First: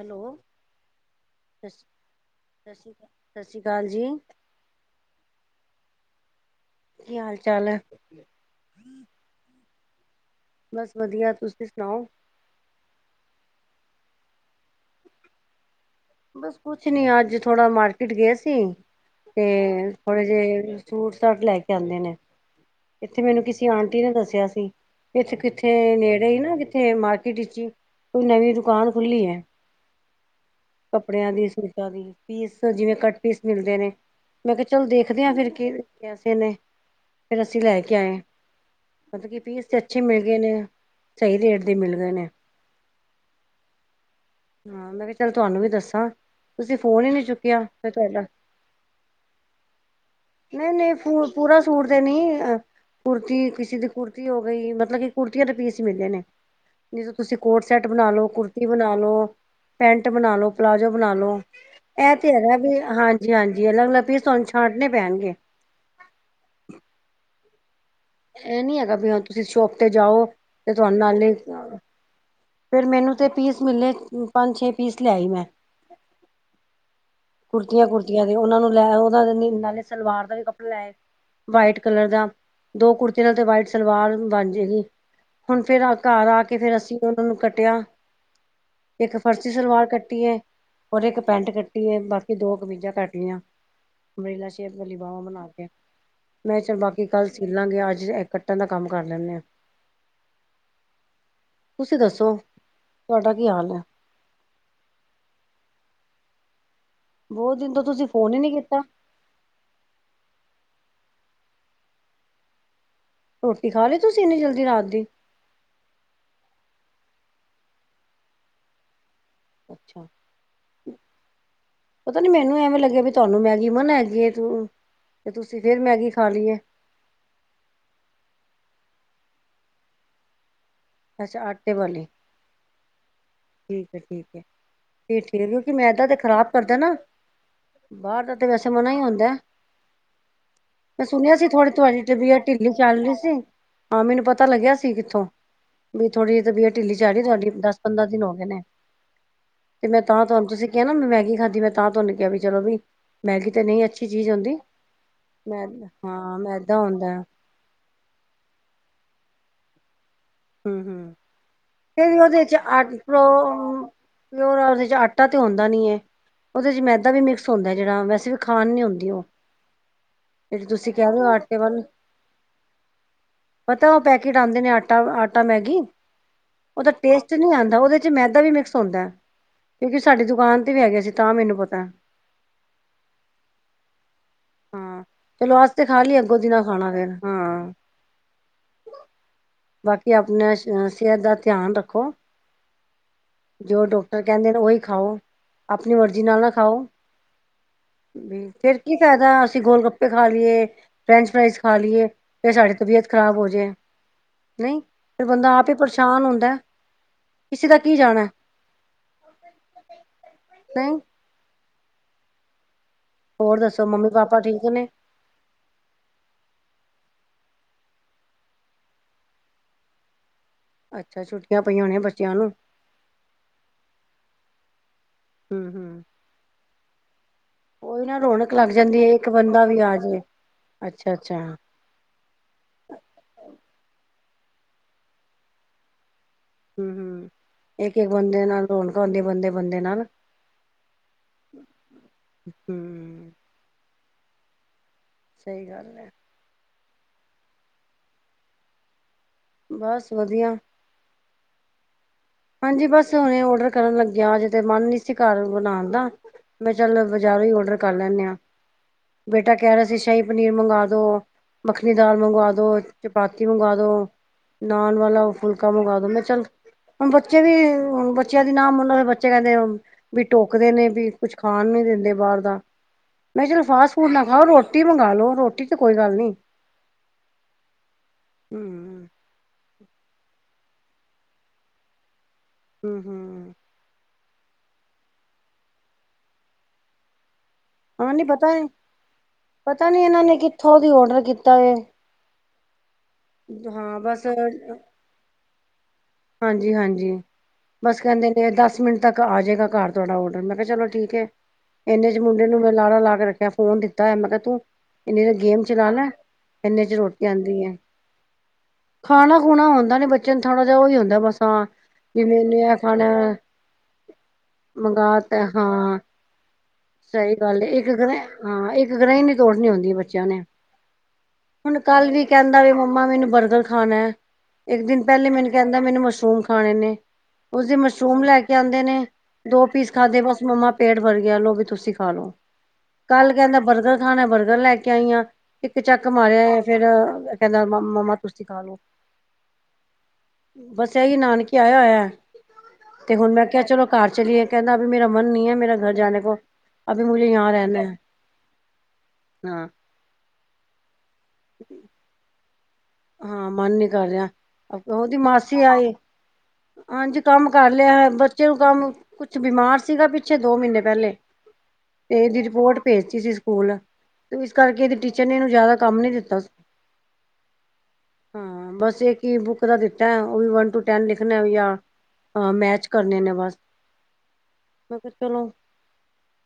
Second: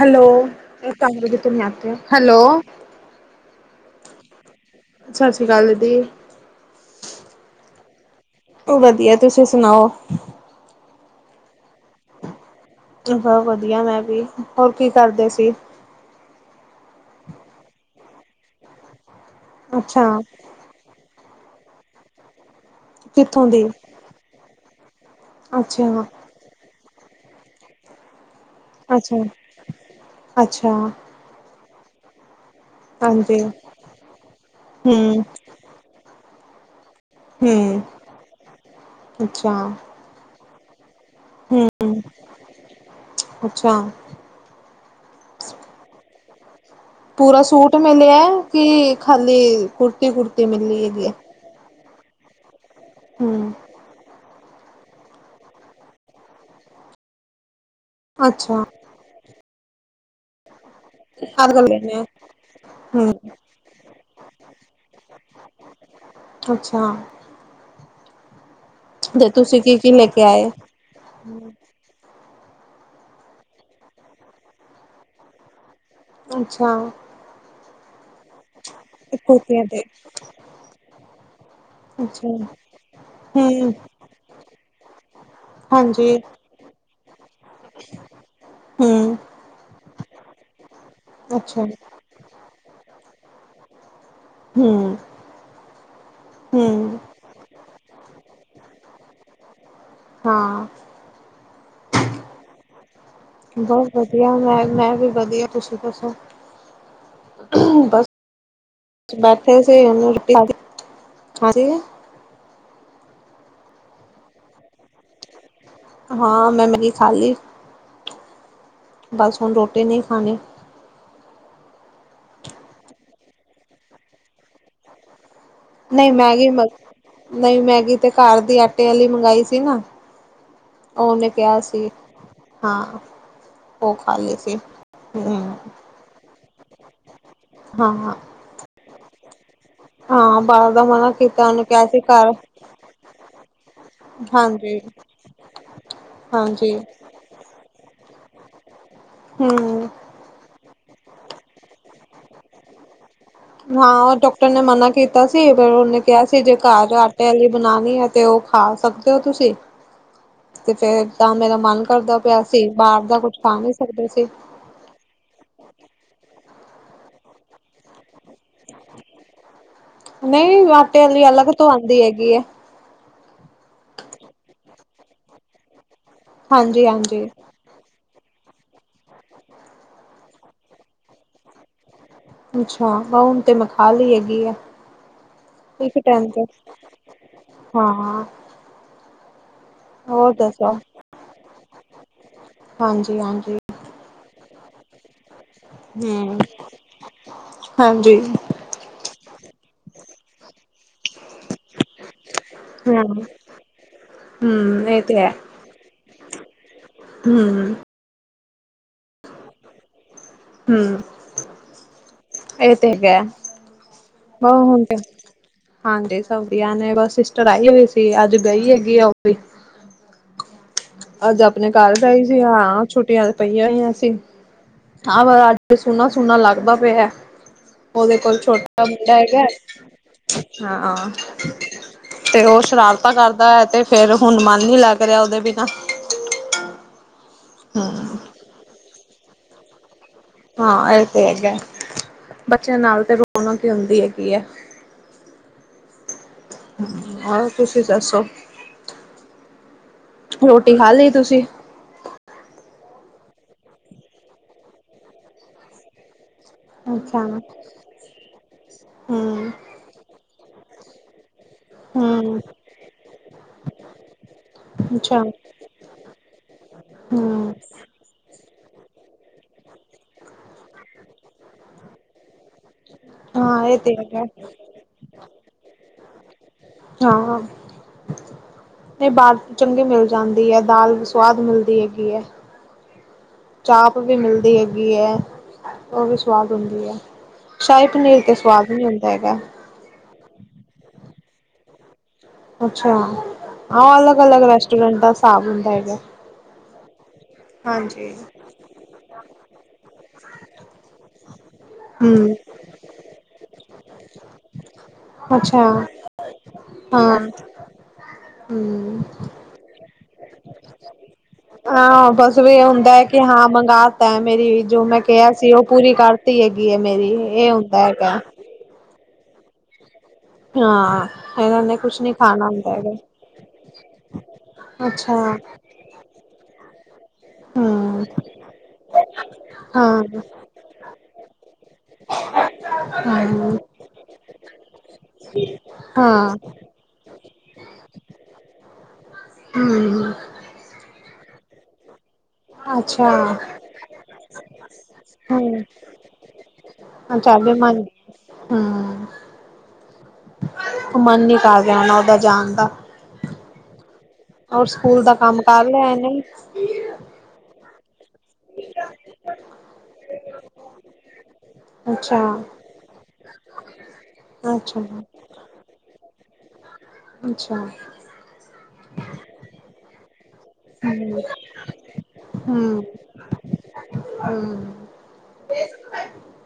Hello. Hello. ਸਸ ਸ੍ਰੀ ਕਾਲ ਜੀ। ਸਸ ਸ੍ਰੀ ਕਾਲ ਦੀਦੀ। ਕੀ ਹਾਲ-ਚਾਲ ਐ? ਭ ਵਧੀਐ। ਤੁਸੀ ਸੁਨਾਓ? ਬਸ ਵਧੀਆ। ਤੁਸੀ ਸੁਨਾਓ? ਜੀ ਬੋ ਵਧੀਆ ਮੈਂ ਵੀ। ਹੋਰ ਕੀ ਕਰਦੇ ਸੀ? ਬਸ ਕੁਛ ਨੀ ਅੱਜ ਥੋੜਾ ਮਾਰਕੀਟ ਗੇ ਸੀ ਤੇ ਅੱਛਾ ਥੋੜੇ ਜੇ ਸੂਟ-ਸਾਟ ਲੈ ਕੇ ਆਂਦੇ ਨੇ। ਇੱਥੇ ਮੈਨੂੰ ਕਿੱਥੋਂ ਦੀ ਕਿਸੀ ਆਂਟੀ ਨੇ ਦੱਸਿਆ ਸੀ, ਇੱਥੇ ਕਿੱਥੇ ਅੱਛਾ ਨੇੜੇ ਈ ਨਾ [unintelligible] ਮਾਰਕੀਟ ਇੱਚ ਕੋਈ ਨਵੀਂ ਦੁਕਾਨ ਅੱਛਾ ਖੁੱਲੀ ਏ, ਅੱਛਾ ਕੱਪ ੜਿਆਂ ਦੀ, ਸੂਟਾਂ ਦੀ, ਪੀਸ ਜਿਵੇਂ ਕੱਟ ਹਾਂਜੀ ਪੀਸ ਮਿਲਦੇ ਨੇ। ਮੈਂ ਕਿਆ ਚਲ ਹਮ ਦੇਖਦੇ ਆਂ ਫਿਰ ਕੀ ਕੈਸੇ ਨੇ। ਫੇਰ ਅਸੀ ਹਮ ਲੈ ਕੇ ਆਏ ਆਂ। ਮਤਲਬ ਕੀ ਅੱਛਾ ਪੀਸ ਤੇ ਅੱ ਛੇ ਮਿਲ ਗਏ ਨੇ। ਸ਼ਈ ਰੇਟ ਦੇ ਮਿਲ ਹਮ ਗੇ ਨੇ। ਅੱਛਾ। ਹਾਂ, ਮੈਂ ਕਿਆ ਚੱਲ ਤੁਆਨੂੰ ਵੀ ਦੱਸਾਂ। ਤੁਸੀ ਫੋਨ ਈ ਪੂਰਾ ਸੂਟ ਮਿਲਿਐ ਕਿ ਖਾਲੀ ਕੁੜਤੀ-ਕੁੜਤੀ ਨਹੀਂ ਮਿਲੀ ਨਹੀਂ ਹੈਗੀ ਐ। ਫੂ ਪੂਰਾ ਸੂਟ ਤੇ ਨੀ ਅ ਕੁਰਤੀ ਹਮ ਕਿਸੀ ਦੀ ਕੁਰਤੀ ਹੋ ਗਈ ਮਤਲਬ ਕਿ ਕੁਰਤੀਆਂ ਦੇ ਪੀਸ ਈ ਮਿਲੇ ਨੇ। ਜਿਸ ਤੋਂ ਤੁਸੀਂ ਕੋਟ ਸੈਟ ਬਨਾ ਲੋ, ਅੱਛਾ ਕੁੁਰਤੀ ਬਨਾ ਲੋ, ਪੈਂਟ ਬਨਾ ਲੋ ਪਲਾਜੋ ਬਨਾ ਲੋ। ਅਧ ਕਰ ਲੈਣੇ ਆ ਐ ਤੇ ਹੈਗਾ ਵੇ, ਹਮ ਹਾਂਜੀ-ਹਾਂਜੀ। ਅਲੱਗ-ਅਲੱਗ ਪੀਸ ਤੁਆਨੂੰ ਛਾਂਟਣੇ ਪੈਨਗੇ। ਅੱਛਾ। ਐ ਨੀ ਹੈਗਾ ਵੀ ਹਾਂ ਤੇ ਤੁਸੀ ਤੁਸੀਂ ਸ਼ੋਪ ਕੀ 'ਤੇ ਕੀ ਲੈ ਕੇ ਜਾਓ ਆਏ ਤੇ ਤੁਆਨੇ ਨਾਲੇ, ਫੇਰ ਮੈਨੂੰ ਤੇ ਪੀਸ ਮਿਲੇ ਪੰਜ-ਛੇ ਪੀਸ ਲੈ ਆਈ ਮੈਂ। ਅੱਛਾ। ਕੁਰਤੀਆਂ-ਕੁੁਰਤੀਆਂ ਦੇ। ਓਨਾਂ ਨੂੰ ਲੈ ਓਨਾਂ ਦੇ ਨੀ ਕੁੁਰਤੀਆਂ ਤੇ ਨਾਲੇ ਸਲਵਾਰ ਦਾ ਵੀ ਕੱਪੜਾ ਲੈ ਏ ਵਾਈਟ ਕਲਰ ਅੱਛਾ ਦਾ। ਦੋ ਕੁੜਤੀ ਨਾਲ ਤੇ ਵਾਈਟ ਹੂੰ ਸਲਵਾਰ ਬਨ ਜੇਗੀ। ਹੁਨ ਫੇਰ ਆ ਹਾਂਜੀ ਘਰ ਆ ਕੇ ਫੇਰ ਅਸੀ ਫੇਰ ਓਨਾਂ ਨੂੰ ਕੱਟਿਆ। ਇੱਕ ਹੂੰ ਫਰਸੀ ਸਲਵਾਰ ਕੱਟੀ ਏ ਔਰ ਇੱਕ ਪੈਂਟ ਅੱਛਾ ਕੱਟੀ ਏ, ਬਾ ਕੀ ਦੋ ਕਮੀਜਾਂ ਕੱਟ ਲਈਆਂ, ਅਮਰੇਲਾ ਸ਼ੇਪ ਹੂੰ ਵਾਲੀ ਬਾਵਾਂ ਬਨਾ ਕੇ। ਮੈਂ ਚਲ ਹੂੰ ਬਾਕੀ ਕੱਲ ਸਿੱਲਾਂਗੇ, ਅੱਜ ਐ ਕੱਟਨ ਦਾ ਕੰਮ ਕਰ ਲੈਨੇ ਆਂ। ਹਾਂ। ਤੁਸੀਂ ਦੱਸੋ ਤੁਹਾਡਾ ਕੀ ਹਾ ਬੱਸ ਵਧੀਆ ਮੈਂ-ਮੈਂ ਵੀ ਵਧੀਆ ਤੁਸੀਂ ਦੱਸੋ। ਬੋਤ ਦਿਨ ਤੋਂ ਬਸ ਤੁਸੀਂ ਫੋਨ ਈ ਨੀ ਕੀਤਾ। ਬੈਠੇ ਸੀ [unintelligible] ਰੋਟੀ ਖਾ ਲੀ ਤੁਸੀਂ ਇੰਨੀ ਜਲਦੀ ਰਾਤ ਦੀ ਹਾਂ ਮੈਂ ਮੇਗੀ ਖਾ ਲੀ। ਬਸ ਹੁਣ ਰੋਟੀ ਨਈ ਅੱਛਾ। ਖਾਣੀ। ਪਤਾ ਨੀ ਮੈਨੂੰ ਐਵੇਂ ਲੱਗਿਆ ਵੀ ਤੁਹਾਨੂੰ ਮੈਗੀ ਮਨ ਹੈਗੀਏ ਤੂੰ ਤੇ ਤੁਸੀਂ ਫਿਰ ਨਈ ਮੈਗੀ ਮ ਨਈ ਮੈਗੀ ਤੇ ਘਰ ਦੀ ਆਟੇ ਆਲੀ ਮੰਗਾਈ ਸੀ ਨਾ। ਉਨੇ ਅੱਛਾ ਕਿਆ ਆਟੇ ਸੀ ਵਾਲੀ ਹਾਂ। ਉਹ ਠੀਕ ਐ ਖਾ ਲਈ ਠੀਕ ਐ ਸੀ ਫਿਰ ਹੂੰ ਠੀਕ ਕਿਉਂਕਿ ਮੈਦਾ ਤੇ ਖ਼ਰਾਬ ਕਰਦਾ ਨਾ। ਹਾਂ ਬਾਰ ਦਾ ਤੇ ਵੈਸੇ ਮਨਾ ਈ ਹੁੰਦਾ। ਹਾਂ ਬਾਹਰ ਦਾ ਮੈਂ ਮਨਾ ਸੁਣਿਆ ਕੀਤਾ ਸੀ ਉਹਨੂੰ ਥੋੜੀ ਕਿਹਾ ਸੀ ਤੁਹਾਡੀ ਘਰ ਤਬੀਅਤ ਢਿੱਲੀ ਚੱਲ ਰਈ ਸੀ। ਹਾਂ ਮੈਨੂੰ ਪਤਾ ਲੱਗਿਆ ਹਾਂਜੀ ਸੀ ਕਿੱਥੋਂ ਵੀ ਥੋੜ੍ਹੀ ਤਬੀਅਤ ਹਾਂਜੀ ਢਿੱਲੀ ਜਾੜੀ ਤੁਹਾਡੀ ਦਸ ਪੰਦਰਾਂ ਦਿਨ ਹੋ ਗਏ ਨੇ ਹੂੰ ਤੇ ਮੈਂ ਤਾਂ ਤੁਹਾਨੂੰ ਤੁਸੀਂ ਕ ਮੈਂ ਮੈਗੀ ਖਾਧੀ ਮੈਂ ਤਾਂ ਤਹਾਨੂੰ ਕਿਆ ਵੀ ਚਲੋ ਵੀ ਮੈਗੀ ਤੇ ਨਹੀਂ ਅੱਛੀ ਹਾਂ ਚੀਜ਼ ਡਾਕਟਰ ਹੁੰਦੀ ਨੇ ਮਨਾ ਕੀਤਾ ਸੀ ਮੈਂ ਫਿਰ ਉਨੇ ਕਿਆ ਹਾਂ ਸੀ ਜੇ ਮੈਦਾ ਘਰ ਹੁੰਦਾ ਆਟੇ ਆਲੀ ਬਣਾਣੀ ਹੈ ਤੇ ਓ ਖਾ ਸਕਦੇ ਹੋ ਤੁਸੀਂ ਤੇ ਹੂੰ ਫੇਰ ਹੂੰ ਤਾਂ ਮੇਰਾ ਮਨ ਕਰਦਾ ਤੇ ਪਿਆ ਉਹਦੇ ਚ ਅਸੀਂ ਆਟ ਬਾਰ ਦਾ ਕੁਛ ਖਾ ਨਈ ਸਕਦੇ ਸੀ। ਪਿਓਰ ਉਹਦੇ ਚ ਆਟਾ ਤੇ ਆਂਦਾ ਨੀ ਹੈ ਉਦੇ ਚ ਮੈਦਾ ਵੀ ਮਿਕਸ ਹੁੰਦਾ ਜਿਹੜਾ ਵੈਸੇ ਵੀ ਖਾਣ ਨੀ ਹੁੰਦੀ ਓ ਨਹੀਂ ਜਿਹੜੀ ਤੁਸੀਂ ਆਟੇ ਕਿਆ ਵਾਲੀ ਨਾ ਅਲੱਗ ਆਟੇ ਤੋਂ ਵਾਲੀ ਆਉਂਦੀ ਹੈਗੀ ਹੈ ਪਤਾ ਓ ਪੈਕੇਟ ਆਂਦੇ ਨੇ ਆਟਾ-ਆਟਾ ਮੈਗੀ ਹਾਂਜੀ ਉਦਾ ਹਾਂਜੀ ਟੇਸਟ ਨਈ ਆਂਦਾ ਉਦੇ 'ਚ ਮੈਦਾ ਵੀ ਮਿਕਸ ਹੁੰਦਾ ਹੈ ਕਿਉਂਕਿ ਸਾਡੀ ਦੁਕਾਨ ਤੇ ਵੀ ਹੈਗੇ ਸੀ ਤਾਂ ਮੈਨੂੰ ਪਤਾ ਅੱਛਾ ਵ ਹੁਣ ਤੇ ਮੈਂ ਖਾ ਲਈ ਹੈਗੀ ਐ ਹਾਂ ਚਲੋ ਅੱਜ ਤੇ ਇਸ ਖਾ ਲਈ ਟੈਮ ਅੱਗੋਂ ਤੇ ਦੀ ਨਾ ਖਾਣਾ ਫੇਰ ਹਾਂ ਹਾਂ। ਬਾਕੀ ਹੋਰ ਆਪਣਾ ਦੱਸੋ ਸਿਹਤ ਦਾ ਧਿਆਨ ਰੱਖੋ ਹਾਂਜੀ ਹਾਂਜੀ ਜੋ ਡੋਕ ਟਰ ਕੈਂਦੇ ਨੇ ਉਹੀ ਖਾਓ ਆਪਣੀ ਮਰਜ਼ੀ ਹਮ ਨਾਲ ਨਾ ਖਾਓ ਹਾਂਜੀ ਵੀ ਫਿਰ ਕੀ ਕੈ ਦਾ ਅਸੀਂ ਗੋਲ ਗੱਪੇ ਖਾ ਲਈਏ। ਫਰੈਂਚ ਫਰੀਜ਼ ਖਾ ਲਈਏ ਫਿਰ ਸਾਡੀ ਤਬੀਅਤ ਹਮ ਖਰਾਬ ਹੋ ਜਾਏ ਨਈ ਹਮ ਇਹ ਤੇ ਫਿਰ ਹੈ ਬੰਦਾ ਆਪ ਹੀ ਪਰੇ ਸ਼ਾਨ ਹੁੰਦਾ ਕਿਸੇ ਹਮ ਦਾ ਕੀ ਜਾਣਾ। ਹੂੰ ਨਹੀਂ ਏ ਤੇ ਹੈਗਾ। ਹੋਰ ਦੱਸੋ ਮੰਮੀ ਪਾਪਾ ਹਾਂ ਠੀਕ ਹੁਣ ਨੇ ਤੇ ਹਾਂਜੀ ਸਭ ਵਧੀਆ ਨੇ ਬਸ ਸਿਸਟਰ ਆਈ ਹੋਈ ਸੀ ਅੱਜ ਗਈ ਹੈਗੀ ਓ ਵੀ ਅੱਛਾ ਅੱਜ ਛੁੱਟੀਆਂ ਆਪਣੇ ਪਈਆਂ ਘਰ ਹੋਣੀਆਂ ਦਾਈ ਬੱਚਿਆਂ ਸੀ ਨੂੰ ਹਾਂ ਛੁੱਟੀਆਂ ਤੇ ਪਈਆਂ ਹੋਈਆਂ ਸੀ। ਹਾਂ ਹੂੰ ਅੱਜ ਹੂੰ ਸੁਣਾ-ਸੁਣਾ ਲੱਗਦਾ ਪਿਆ। ਉਹੀ ਉਦੇ ਨਾ ਕੋਲ ਰੌਣਕ ਲੱਗ ਛੋਟਾ ਜਾਂਦੀ ਹੈ ਮੁੰਡਾ ਇੱਕ ਹੈਗਾ ਬੰਦਾ ਵੀ ਆ ਜੇ ਹਾਂ। ਅੱਛਾ ਅੱਛਾ ਤੇ ਓ ਸ਼ਰਾਰਤਾ ਕਰਦਾ ਐ ਤੇ ਫੇਰ ਹੁਣ ਮਨ ਨੀ ਲੱਗ ਰਿਆ ਉਦੇ ਬਿਨਾਂ ਹੂੰ ਹੂੰ ਇੱਕ-ਇੱਕ ਹਮ ਬੰਦੇ ਨਾਲ ਰੋਣਕ ਹੁੰਦੇ ਬੰਦੇ-ਬੰਦੇ ਨਾਲ ਹਾਂ ਏ ਤੇ ਹੈਗਾ ਬੱਚਿਆਂ ਨਾਲ ਤੇ ਹੂੰ ਰੌਣਕ ਹੁੰਦੀ ਹੈਗੀ ਐ। ਸਈ ਗੱਲ ਏ। ਹੋਰ ਤੁਸੀਂ ਦੱਸੋ। ਬਸ ਵਧੀਆ ਰੋਟੀ ਖਾ ਲਈ ਤੁਸੀ ਹਾਂਜੀ, ਬਸ ਹੁਨੇ ਓਡਰ ਕਰਨ ਲੱਗੇਆ, ਅਜ ਤੇ ਮਨ ਨੀ ਸੀ, ਘਰ ਬਨਾਨ ਦਾ। ਮੈਂ ਚੱਲ ਅੱਛਾ ਹਮ ਬਾਜ਼ਾਰੋਂ ਹੀ ਓਡਰ ਕਰ ਲੈਂਨੇ ਆਂ ਬੇਟਾ ਕੇਅ ਰੇਆ ਸੀ, ਸ਼ਾਹੀ ਪਨੀਰ ਮੰਗਾ ਦੋ। ਮੱਖਨੀ ਦਾਲ ਹਮ ਮੰਗਵਾ ਦੋ ਚਪਾਤੀ ਮੰਗਾ ਦੋ। ਨਾਨ ਅੱਛਾ ਵਾਲਾ ਫੁਲਕਾ ਮੰਗਾ ਦੋ, ਮੈਂ ਚੱਲ ਹੁਨ ਬੱਚੇ ਵੀ ਹਮ ਹੁਨ ਬਚ ਬੱਚੇਆਂ ਦੀ ਨਾ ਮਨੋ, ਤੇ ਬੱਚੇ ਕਹਿੰਦੇ ਆ ਬੀ ਟੋਕਦੇ ਨੇ, ਬੀ ਕੁਛ ਖਾਨ ਨੂੰ ਨੀ ਦਿੰਦੇ ਬਾਹਰ ਦਾ। ਮੈਂ ਚਲੋ ਹਾਂ ਇਹ ਫਾਸਟ ਤੇ ਫੂਡ ਨਾ ਹੈਗਾ ਖਾਓ, ਰੋਟੀ ਮੰਗਾ ਲੋ, ਰੋਟੀ ਤੇ ਕੋਈ ਗੱਲ ਨੀ। ਹਾਂ, ਹਾਂ [inaudible] ਨਈ ਬਾਤ ਚੰਗੀ ਮਿਲ ਜਾਂਦੀ ਏ, ਦਾਲ ਵੀ ਸੁਵਾਦ ਮਿਲਦੀ ਹੈਗੀ ਏ। ਹੂੰ, ਹੂੰ ਚਾਪ ਵੀ ਮਿਲਦੀ ਹੈਗੀ ਐ, ਓ ਵੀ ਸਵਾਦ ਹੁੰਦੀ ਏ। ਸ਼ਾਹੀ ਪਨੀਰ ਤੇ ਸਵਾਦ ਨੀਂ ਹੁੰਦਾ ਹੈਗਾ। ਪਤਾਂ ਨੀਂ ਇਨਾਂ ਨੇਂ, ਕਿੱਥੋਂ ਦੀ ਔਡਰ ਕੀਤਾਂ ਏ। ਅੱਛਾ, ਆ ਹਾਂ ਬਸ ਅਲੱਗ-ਅਲੱਗ ਰੈਸਟੋਰੈਂਟਾ ਦਾ ਸਾਬ ਹੁੰਦਾ ਹੈਗਾ। ਹਾਂਜੀ- ਹਾਂਜੀ, ਬਸ ਹਾਂਜੀ। ਕਹਿੰਦੇ ਨੇਂ ਦਸ ਮਿੰਟ ਤੱਕ ਕ ਆਜੇਗਾ, ਘਰ ਤੁਹਾਡਾ ਔਡਰ, ਮੈਂ ਕੇਆ ਚਲੋਂ ਠੀਕ ਏ। ਇੰਨੇ ਚ ਹਮ ਮੁੰਡੇ ਨੂੰ ਮੈਂ ਲਾਰਾ ਲਾ ਕੇ ਰੱਖੇਆਂ, ਫ਼ੋਨ ਦਿੱਤਾਂ ਐਂ, ਮੈਂ ਕੇਆ ਤੂੰ ਏਨੀਂ ਦੇਰ ਅੱਛਾ ਗੇਮ ਚਲਾ ਹਾਂ ਲੈ। ਏਨੇ ਚ ਰੋਟੀ ਆਂਦੀ ਐ। ਹੂੰ ਖਾਨਾ ਖੁਨਾ ਹੁੰਦਾਂ ਨੀਂ, ਬੱਚੇਆਂ ਨੂੰ ਥੋੜ੍ਹਾ ਜੇਆ ਉਹੀ ਹੁੰਦਾਂ ਬਸ। ਹਾਂ, ਵੀ ਬਸ ਵੇ ਏ ਮੈਨੇ ਇਹ ਹੁੰਦਾ ਏ ਖਾਣਾ ਕਿ, ਹਾਂ ਮੰਗਾ ਤਾ ਮੇਰੀ ਜੋ ਮੈਂ ਮੰਗਾ ਕੇਆ ਤਾ ਸੀ, ਓ ਹਾਂ ਪੂਰੀ ਕਰ ਤੀ ਹੈਗੀ ਏ, ਮੇਰੀ ਸਹੀ ਏ ਗੱਲ ਹੁੰਦਾਂ ਇੱਕ ਹੈਗਾ। ਗ੍ਰਹਿ ਹਾਂ, ਏਕ ਗਰਾਈਂ ਨੀਂ ਤੋੜਨੀ ਹੁੰਦੀਂ ਦੀ ਬੱਚ ਚੇਆਂ ਨੇ, ਹਾਂ ਇਹਨਾਂ ਨੇ ਹੁਨ ਕੁਛ ਕੱਲ੍ਹ ਨੀ ਵੀ ਖਾਣਾ ਕਹਿੰਦਾਂ ਵਈ ਹੁੰਦਾ ਮੰਮਾ ਹੈਗਾ ਮੈਂਨੂੰ ਬਰਗਰ ਖਾਨਾ ਐਂ। ਇੱਕ ਦਿਨ ਅੱਛਾ ਪਹਿਲੇ ਮੈਂਨੂੰ ਕਹਿੰਦਾਂ, ਮੈਂਨੂੰ ਮਸ਼ਰੂਮ ਖਾਨੇ ਨੇਂ, ਉਸ ਦਿਨ ਹਮ। ਮਸ਼ਰੂਮ ਲ਼ੈ ਕੇ ਆਂਦੇ ਨੇਂ। ਦੋ ਪੀਸ ਹਾਂ, ਖਾਂਦੇ, ਬਸ ਮੰਮਾ ਪੇਂਟ ਬਰ ਗੇਆਂ ਲੋ ਵੀ ਤੁਸੀਂ ਖਾਂ ਲੋ। ਹਾਂ, ਕੱਲ੍ਹ ਕਹਿੰਦਾਂ ਬਰਗਰ ਖਾਨਾ, ਬਰਗਰ ਲ਼ੈ ਕੇ ਆਈਂ ਆ। ਇੱਕ ਚੱਕ ਹਾਂ, ਮਾਰੇਆਂ, ਫੇਰ ਕਹਿੰਦਾਂ ਮੰਮਾ ਤੁਸੀਂ ਖਾਂ ਲੋ। ਹੂੰ-ਹੂੰ ਬਸ ਏਹੀ ਨਾਨਕੇ ਆਏਆਂ ਹੋਏਆਂ। ਅੱਛਾ। ਤੇ ਹੁਨ ਮੈਂ ਕੇਆ ਚਲੋਂ ਘਰ ਚਲੀਏ, ਕਹਿੰਦਾ ਅਬੀ ਮੇਰਾ ਮਨ ਨਈ ਹੂੰ, ਮੇਰਾ ਘਰ ਜਾਨੇ ਕੋ। ਅਬੀ ਮੁਜੇ ਯਹਾਂ ਰਹਿਨਾ ਐ। ਹਾਂ। ਹਾਂ। ਓ ਮਨ ਨੀਂ ਕਰ ਰੇਆ, ਓਦਾਂ ਜਾਨ ਦਾ। ਹਾਂ, ਮਨ ਨੀਂ ਕਰ ਰੇਆ, ਔਰ ਸਕੂਲ ਦਾ ਉਦੀ ਕੰਮ ਮਾਸੀ ਕਰ ਲਿਆ ਆਈਂ। ਇਹਨੇ? ਹਾਂਜੀ, ਕੰਮ ਕਰ ਲੇਆ, ਬ ਬੱਚੇ ਨੂੰ ਕੰਮ ਕੁੱਛ ਬਿਮਾਰ ਸੀਗਾ, ਪਿੱਛੇ ਦੋ ਮਹੀਨੇਂ ਪਹਿਲੇ। ਅੱਛਾ, ਤੇ ਇਦੀ ਰਿਪੋਰਟ ਭੇਜਤੀ ਸੀਂ, ਸਕੂਲ ਤੇ, ਇਸ ਅੱਛਾ, ਕਰਕੇ ਇਦੀ ਟੀਚਰ ਨੇਂ ਇਨੂੰ ਜੇਆਦਾ ਕੰਮ ਨੀਂ ਦਿੱਤਾਂ ਸੀ। ਅੱਛਾ। ਹਾਂ, ਬਸ ਏਕ ਈ ਬੁੱਕ ਦਾ ਦਿੱਤਾਂ, ਓ ਵੀ ਵਨ ਟੂ ਟੈਨ ਹੂੰ, ਲਿਖਨਾ ਵੀ ਜਾਂ। ਹਾਂ, ਹੂੰ, ਮੈਚ ਕਰਨੇਂ ਨੇਂ ਬਸ। [unintelligible] ਮੈਂ ਕੇਆ, ਚਲੋਂ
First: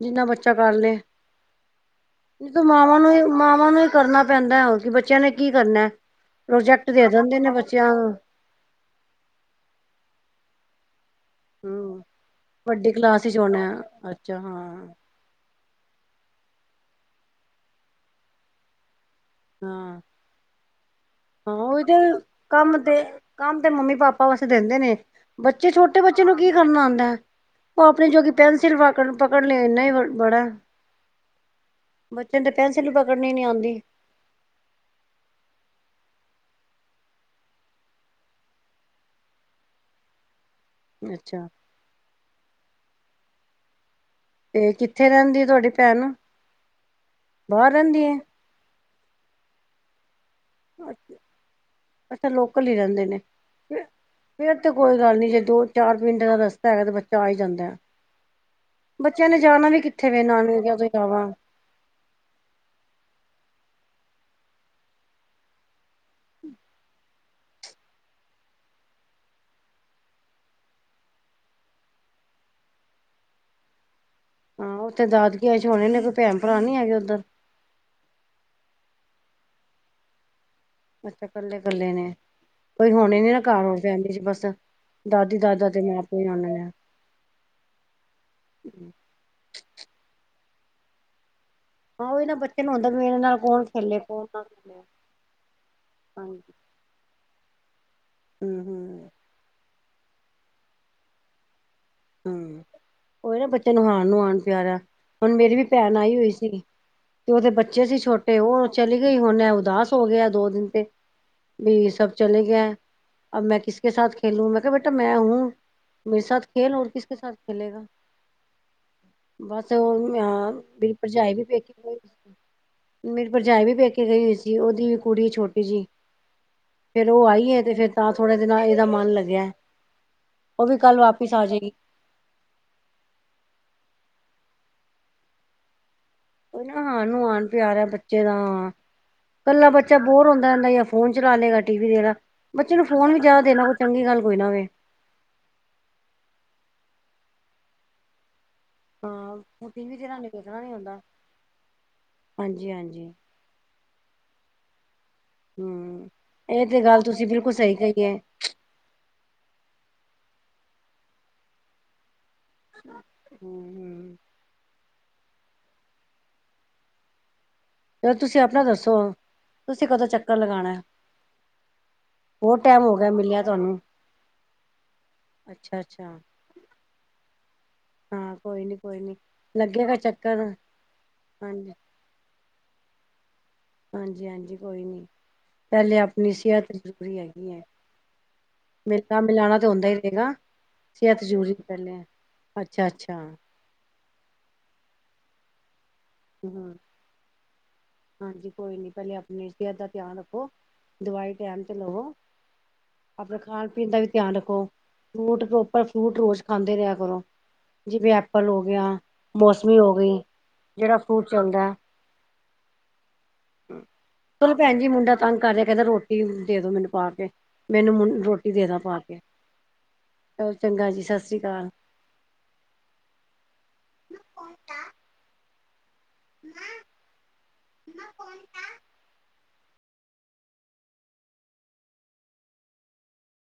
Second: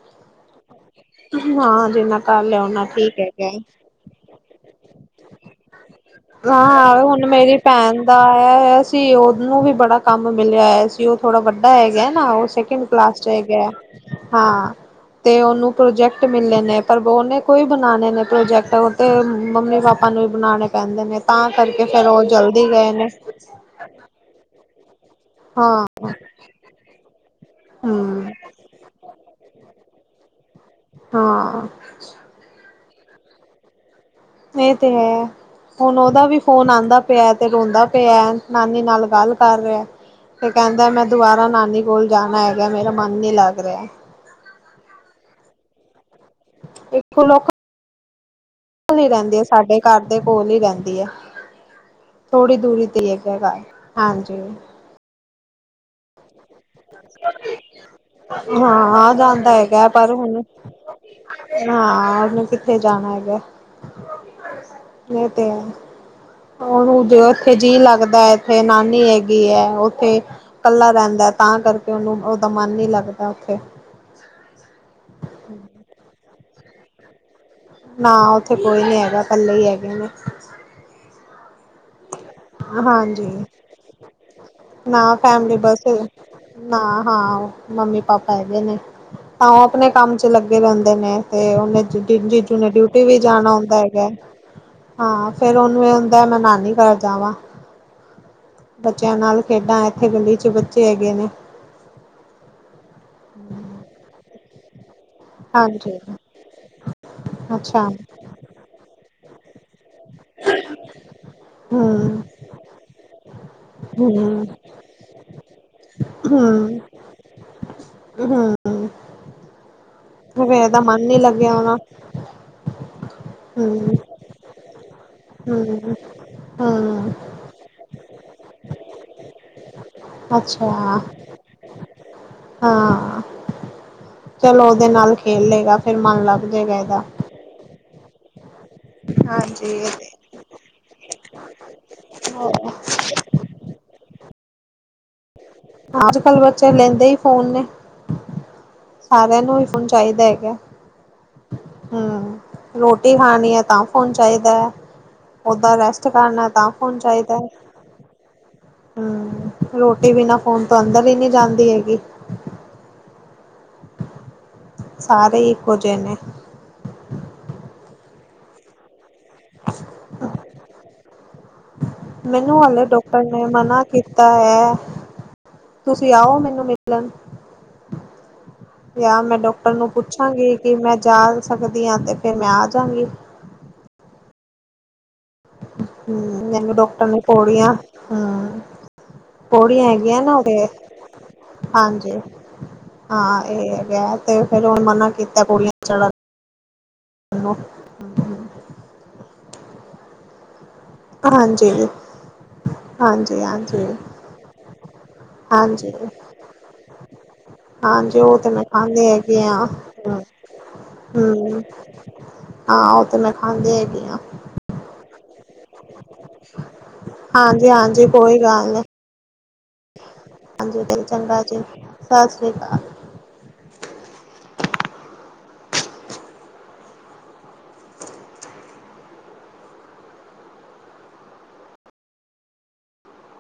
ਜਿੰਨਾਂ ਬੱਚਾ ਕਰ ਲੇਂ। ਹਾਂ, ਜਿੰਨਾਂ ਕਰ ਓਤੇ ਲਿਆ ਓਨਾ ਮਾਵਾਂ ਠੀਕ ਨੇ, ਹੈਗਾ। ਮਾਵਾਂ ਨੇ ਕਰਨਾਂ ਪੈਂਦਾ ਹੋਰ ਕੀ ਬੱਚਿਆਂ ਨੇ ਕੀ ਕਰਨਾਂ ਐਂ। ਗਾਅ ਹੁਣ ਮੇਰੀ ਭੈਣ ਦਾ ਆਇਆਂ ਹੋਇਆਂ ਸ ਤੇ ਉਹਨੂੰ ਵੀ ਬੜਾਂ ਕੰਮ ਮਿਲਿਆਂ ਹੋਇਆਂ ਸੀਂ। ਥੋੜਾਂ ਵੱਡਾ ਹੂੰ ਹੈਗਾ ਨਾ, ਉਹ ਸੈਕਿੰਡ ਕਲਾਸ ਚ ਹੈਗਾ, ਹਾਂ। ਤੇ ਉਹਨੂੰ ਪ੍ਰੋਜੈਕਟ ਮਿਲ਼ੇ ਨੇਂ, ਪਰ ਬੋਹਨੇਂ ਕੋਈ ਬਣਾਣੇ ਨੇਂ ਪ੍ਰੋਜੈਕਟ ਉਹ ਤੇ। ਹਾਂ ਮੰਮੀ-ਪਾਪਾਂ ਨੂੰ ਈ ਬਣਾਣੇ ਪੈਂਦੇ ਨੇਂ, ਤਾਂ ਹਾਂ ਉਹੀ ਕਰਕੇ ਤੇ ਫ਼ਿਰ ਉਹ ਜਲਦੀ ਕੰਮ ਗਏ ਤੇ ਨੇਂ। ਕੰਮ ਤੇ ਮੰਮ- ਪਾਪਾਂ ਵਾਸਤੇ ਦੇਦੇਂ ਨੇਂ, ਬੱਚੇ ਹਾਂ ਛੋਟੇ ਬੱਚੇ ਨੂੰ ਕੀ ਕਰਨਾਂ ਆਂਦਾ ਐਂ। ਉਹ ਆਪਣੇਂ ਜੋਗੀ ਹੂੰ ਪੈਨਸਿਲ ਪਕੜ-ਪਕੜ ਲੇ ਏਨਾਂ ਈ ਬੜਾਂ ਐਂ। ਹਾਂ। ਬੱਚੇ ਨੂੰ ਤੇ ਪੈਨਸਿਲ ਪਕੜਨੀ ਨੀਂ ਆਂਦੀ। ਏ ਤੇ ਹੈਂ। ਹੁਣ ਉਹਦਾ ਵੀ ਫ਼ੋਨ ਆਂਦਾ ਪਿਆ, ਤੇ ਰੋਂਦਾ ਪਿਆ, ਨਾਨੀ ਨਾਲ਼ ਗੱਲ਼ ਕਰ ਰਿਆ। ਤੇ ਕਹਿੰਦਾਂ ਮੈਂ ਦੁਬਾਰਾ ਅੱਛਾ ਨਾਨੀ ਕੋਲ਼ ਜਾਣਾਂ ਹੈਗਾ, ਮੇਰਾ ਮਨ ਨੀਂ ਲੱਗ ਰਿਹਾਂ। ਤੇ ਕਿੱਥੇ ਰਹਿੰਦੀ ਹੈਂ, ਤੁਹਾਡੀ ਭੈਣ ਦੇਖੋ ਲੋਕ ਬਾਹਰ ਰਹਿੰਦੀ ਐ? [unintelligible] ਰਹਿੰਦੀ ਐ ਸਾਡੇ। ਘਰ ਦੇ ਕੋਲ਼ ਹੀ ਰਹਿੰਦੀ ਐ, ਅੱਛਾ ਥੋੜ੍ਹੀ ਲੋਕਲ ਹੀ ਦੂਰੀ ਤੇ ਰਹਿੰਦੇ ਈ ਆ ਨੇ ਏਦਾ ਘਰ ਹਾਂਜੀ। ਫੇਰ ਤੇ ਕੋਈ ਗੱਲ ਨੀ ਜੇ ਦੋ-ਚਾਰ ਮਿੰਟ ਦਾ ਰਸਤਾ ਹੈਗਾ ਤਾਂ ਬੱਚਾ ਆ ਹੀ ਜਾਂਦਾ। ਹਾਂ ਆ ਬੱਚਿਆਂ ਨੇ ਜਾਂਦਾ ਜਾਣਾ ਵੀ ਕਿੱਥੇ ਵੇ ਨਾਨਕਿਆ ਤੋਂ ਇਲਾਵਾ। ਹਾ ਉਹਨੂੰ ਕਿੱਥੇ ਜਾਣਾ ਹੈਗਾ, ਏਹ ਤੇ ਐ। ਉਹਨੂੰ ਉੱਥੇ ਜੀਅ ਲੱਗਦਾ ਇੱਥੇ ਨਾਨੀ ਹੈਗੀ ਹੈ ਉੱਥੇ ਕੱਲਾ ਰਹਿੰਦਾ ਤਾਂ ਕਰਕੇ ਉਹਨੂੰ ਉਹਦਾ ਮਨ ਨੀ ਲੱਗਦਾ ਉੱਥੇ। ਹਾਂ ਉੱਥੇ ਦਾਦਕੀਆਂ ਚ ਹੋਣੇ ਨੇ, ਕੋਈ ਭੈਣ-ਭਰਾ ਨੀ ਹੈਗੇ ਉੱਧਰ? ਨਾ ਉੱਥੇ ਕੋਈ ਨੀ ਹੈਗਾ ਕੱਲੇ ਹੀ ਹੈਗੇ ਨੇ। ਅੱਛਾ ਕੱਲੇ- ਕੱਲੇ ਨੇ, ਕੋਈ ਹੁਣੇ ਨੀ ਹਾਂਜੀ ਘਰ ਹੋਰ ਫੈਮਲੀ ਚ ਬਸ? ਨਾ ਦਾਦੀ ਫੈਮਲੀ ਦਾਦਾ ਤੇ ਬੱਸ ਮਾਂ ਪਿਓ ਹੀ ਆਉਣੇ ਨੇ। ਨਾ ਹਾਂ ਮੰਮੀ- ਪਾਪਾ ਹੈਗੇ ਨੇ। ਤਾਂ ਉਹ ਆਪਣੇ ਕੰਮ ਚ ਲੱਗੇ ਰਹਿੰਦੇ ਨੇ ਤੇ ਉਹਨੇ ਹਾਂ ਉਹੀ ਨਾ ਜੀਜੂ ਬੱਚੇ ਨੇ ਨੂੰ ਹੁੰਦਾ ਡਿਊਟੀ ਮੇਰੇ ਵੀ ਨਾਲ ਜਾਣਾ ਕੌਣ ਹੁੰਦਾ ਖੇਲੇ ਹੈਗਾ, ਕੌਣ ਨਾ ਖੇਲੇ ਹਾਂ ਫੇਰ ਉਹਨੂੰ ਇਹ ਹੁੰਦਾ ਮੈਂ ਹਾਂਜੀ। ਨਾਨੀ ਘਰ ਜਾਵਾਂ। ਹੂੰ ਹੂੰ ਬੱਚਿਆਂ ਨਾਲ ਖੇਡਾਂ ਇੱਥੇ ਗਲੀ ਚ ਬੱਚੇ ਹੈਗੇ ਨੇ। ਹਮ ਉਹ ਨਾ ਬੱਚਿਆਂ ਨੂੰ ਹਾਣ ਨੂੰ ਹਾਣ ਪਿਆਰਾ। ਹੁਣ ਮੇਰੀ ਵੀ ਭੈਣ ਹਾਂਜੀ ਆਈ ਹੋਈ ਸੀ, ਤੇ ਉਹਦੇ ਅੱਛਾ ਬੱਚੇ ਸੀ ਛੋਟੇ ਉਹ ਚਲੀ ਗਈ ਹੁਣ ਏ ਉਦਾਸ ਹੋ ਗਿਆ ਦੋ ਦਿਨ ਤੇ, ਵੀ ਸਭ ਹਮ ਚਲੇ ਗੇ ਐ। ਅਬ ਮੈਂ ਕਿਸ ਕੇ ਸਾਥ ਹਮ ਖੇਲੂੰ ਮੈਂ ਕਿਹਾ ਬੇਟਾ ਮੈਂ ਹੂੰ ਮੇਰੇ ਸਾਥ ਖੇਲ ਔਰ ਕਿਸ ਕੇ ਸਾਥ ਖੇਲੇਗਾ। ਹੂੰ ਬਸ ਉਹੀਆ ਮੇਰੀ ਨੀ ਭਰਜਾਈ ਵੀ ਲੱਗਿਆ ਪੇਕੇ ਹੋਣਾ ਗੇ ਹੋਏ ਸੀ। ਮੇਰੀ ਭਰਜਾਈ ਵੀ ਹਮ ਪੇਕੇ ਗਈ ਹੋਈ ਸੀ ਉਹਦੀ ਕੁੜੀ ਛੋਟੀ ਸੀ। ਹਮ ਹਮ ਉਹ ਆਈ ਐ ਤੇ ਫੇਰ ਤਾਂ ਥੋੜਾ ਇਦ- ਇਹਦਾ ਮਨ ਲੱਗਿਆ ਉਹ ਅੱਛਾ ਵੀ ਕੱਲ ਵਾਪਿਸ ਆ ਜਾਏ ਗੀ। ਹਾਂ, ਚਲੋ ਉਹਦੇ ਨਾਲ ਖੇਲੇਗਾ ਫੇਰ ਮੰਨ ਲੱਗ ਉਹ ਜਾਏਗਾ ਨਾ ਇਹਦਾ ਹਾਣ ਨੂੰ ਹਾਣ ਪਿਆਰਾ ਬੱਚੇ ਦਾ ਹਾ। ਹਾਂਜੀ ਕੱਲਾ ਇਹ ਬੱਚਾ ਤੇ ਬੋਰ ਹੁੰਦਾ ਰਹਿੰਦਾ ਯਾਂ ਫੋਨ ਚਲਾ ਲਏਗਾ ਟੀ ਵੀ ਦੇਖ ਗਾ, ਹੈ। ਬੱਚੇ ਨੂੰ ਫੋਨ ਵੀ ਜ਼ਿਆਦਾ ਦੇਣਾ ਚੰਗੀ ਗੱਲ ਕੋਈ ਨਾ ਵੇ। ਅੱ- ਕੱਲ ਬੱਚੇ ਲੈਂਦੇ ਈ ਫੋਨ ਨੇ। ਸਾਰਿਆਂ ਨੂੰ ਹੀ ਹਸੀ ਫੋਨ ਵੀ ਚਾਹੀਦਾ ਜਾਣ ਗੇ ਹੈਗਾ। [unintelligible] ਨੀ ਆਦਾ। ਹੂੰ ਰੋਟੀ ਖਾਣੀ ਐ ਤਾਂ ਫੋਨ ਚਾਈਦੈ। ਓਦਾਂ ਰੈਸਟ ਹਮ ਕਰਨਾ ਇਹ ਤਾਂ ਤੇ ਫੋਨ ਗੱਲ ਤੁਸੀਂ ਚਾਈਦੈ। ਬਿਲਕੁਲ ਸਹੀ ਕਹੀ ਹੈ ਹਮ ਰੋਟੀ ਬਿਨਾਂ ਫੋਨ ਤੋਂ ਅੰਦਰ ਹੀ ਨਈ ਜਾਂਦੀ ਹੈਗੀ। ਹਮ। ਹਮ ਸਾਰੇ ਇੱਕੋ ਜੇ ਨੇ। ਚਲੋ ਤੁਸੀਂ ਆਪਣਾ ਦੱਸੋ? ਤੁਸੀਂ ਕਦੋਂ ਚੱਕਰ ਲਗਾਣੈ? ਮੈਨੂੰ ਹਲੇ ਡਾਕਟਰ ਨੇ ਤੁਹਾਨੂੰ ਮਨਾ ਕੀਤਾ ਹੋਇਐ। ਅੱਛਾ ਅੱਛਾ ਤੁਸੀਂ ਆਓ ਮੈਨੂੰ ਮਿਲਣ। ਹਾਂ ਕੋਈ ਨੀ ਕੋਈ ਨੀ ਯਾ ਮੈਂ ਡਾਕਟਰ ਨੂੰ ਲੱਗੇਗਾ ਚੱਕਰ ਪੁੱਛਾਂਗੀ, ਕਿ ਮੈਂ ਜਾ ਹਾਂਜੀ ਸਕਦੀ ਹਾਂ ਤੇ। ਫੇਰ ਮੈਂ ਆ ਜਾਂਗੀ। ਹਾਂਜੀ ਹਾਂਜੀ ਕੋਈ ਨੀ ਪੈਲੇ ਹੂੰ ਆਪਣੀ ਸਿਹਤ ਮੈਨੂੰ ਡਾਕਟਰ ਜ਼ਰੂਰੀ ਨੇ ਹੈਗੀ ਏ। ਪੌੜੀਆਂ ਹੂੰ ਮਿਲਣਾ ਮਿਲਾਣਾ ਤੇ ਹੁੰਦਾ ਪੌੜੀਆਂ ਈ ਹੈਗੀਆਂ ਰਹੇਗਾ ਨਾ ਉਹਦੇ ਸਿਹਤ ਜ਼ਰੂਰੀ ਪੈਲੇ। ਹਾਂਜੀ ਹਾਂ ਇਹ ਹੈਗਾ ਤੇ ਫੇਰ ਹੁਣ ਮਨਾ ਕੀਤੈ ਬੋਲਣ। ਹਮ ਹਾਂਜੀ ਕੋਈ ਨੀ ਪੈਲੇ ਆਪਣੀ ਸਿਹਤ ਦਾ ਧਿਆਨ ਰੱਖੋ। ਦਵਾਈ ਟੈਮ ਹਾਂਜੀ ਤੇ ਲਵੋ। ਆਪਣੇ ਹਾਂਜੀ ਖਾਣ ਹਾਂਜੀ ਪੀਣ ਦਾ ਵੀ ਧਿਆਨ ਰੱਖੋ, ਫਰੂਟ ਪ੍ਰੋਪਰ ਹਾਂਜੀ ਫਰੂਟ ਰੋਜ਼ ਖਾਂਦੇ ਰਿਹਾ ਕਰੋ। ਜਿਵੇਂ ਹਾਂਜੀ ਉਹ ਐਪਲ ਤੇ ਹੋ ਮੈਂ ਗਿਆ ਖਾਂਦੀ ਹੈਗੀ ਆ। ਮੌਸਮੀ ਹੋ ਗਈ ਜਿਹੜਾ ਫਰੂਟ ਹਮ, ਚੱਲਦਾ ਹਾਂ ਉਹ ਤੇ ਮੈਂ ਖਾਂਦੀ ਹੈਗੀ ਆਂ। ਚਲੋ, ਭੈਣੀ ਜੀ ਮੁੰਡਾ ਤੰਗ ਕਰ ਰਿਹਾ ਕਹਿੰਦਾ ਰੋਟੀ। ਰੋਟੀ ਦੇ ਦੋ ਮੈਨੂੰ ਪਾ ਕੇ, ਹਾਂਜੀ ਮੈ ਹਾਂਜੀ ਇਹਨੂੰ ਕੋਈ ਰੋਟੀ ਦੇ ਗੱਲ ਦਾ ਨਹੀਂ ਪਾ ਕੇ। ਚਲੋ ਹਾਂਜੀ, ਜੀ ਚਲ ਸਤਿ ਸ੍ਰੀ ਚੰਗਾ ਜੀ, ਅਕਾਲ ਸਤ ਸ੍ਰੀ ਅਕਾਲ। ਹੋਟ ਆ। [unintelligible] [inaudible] ਨਾ ਨਾਣ [unintelligible]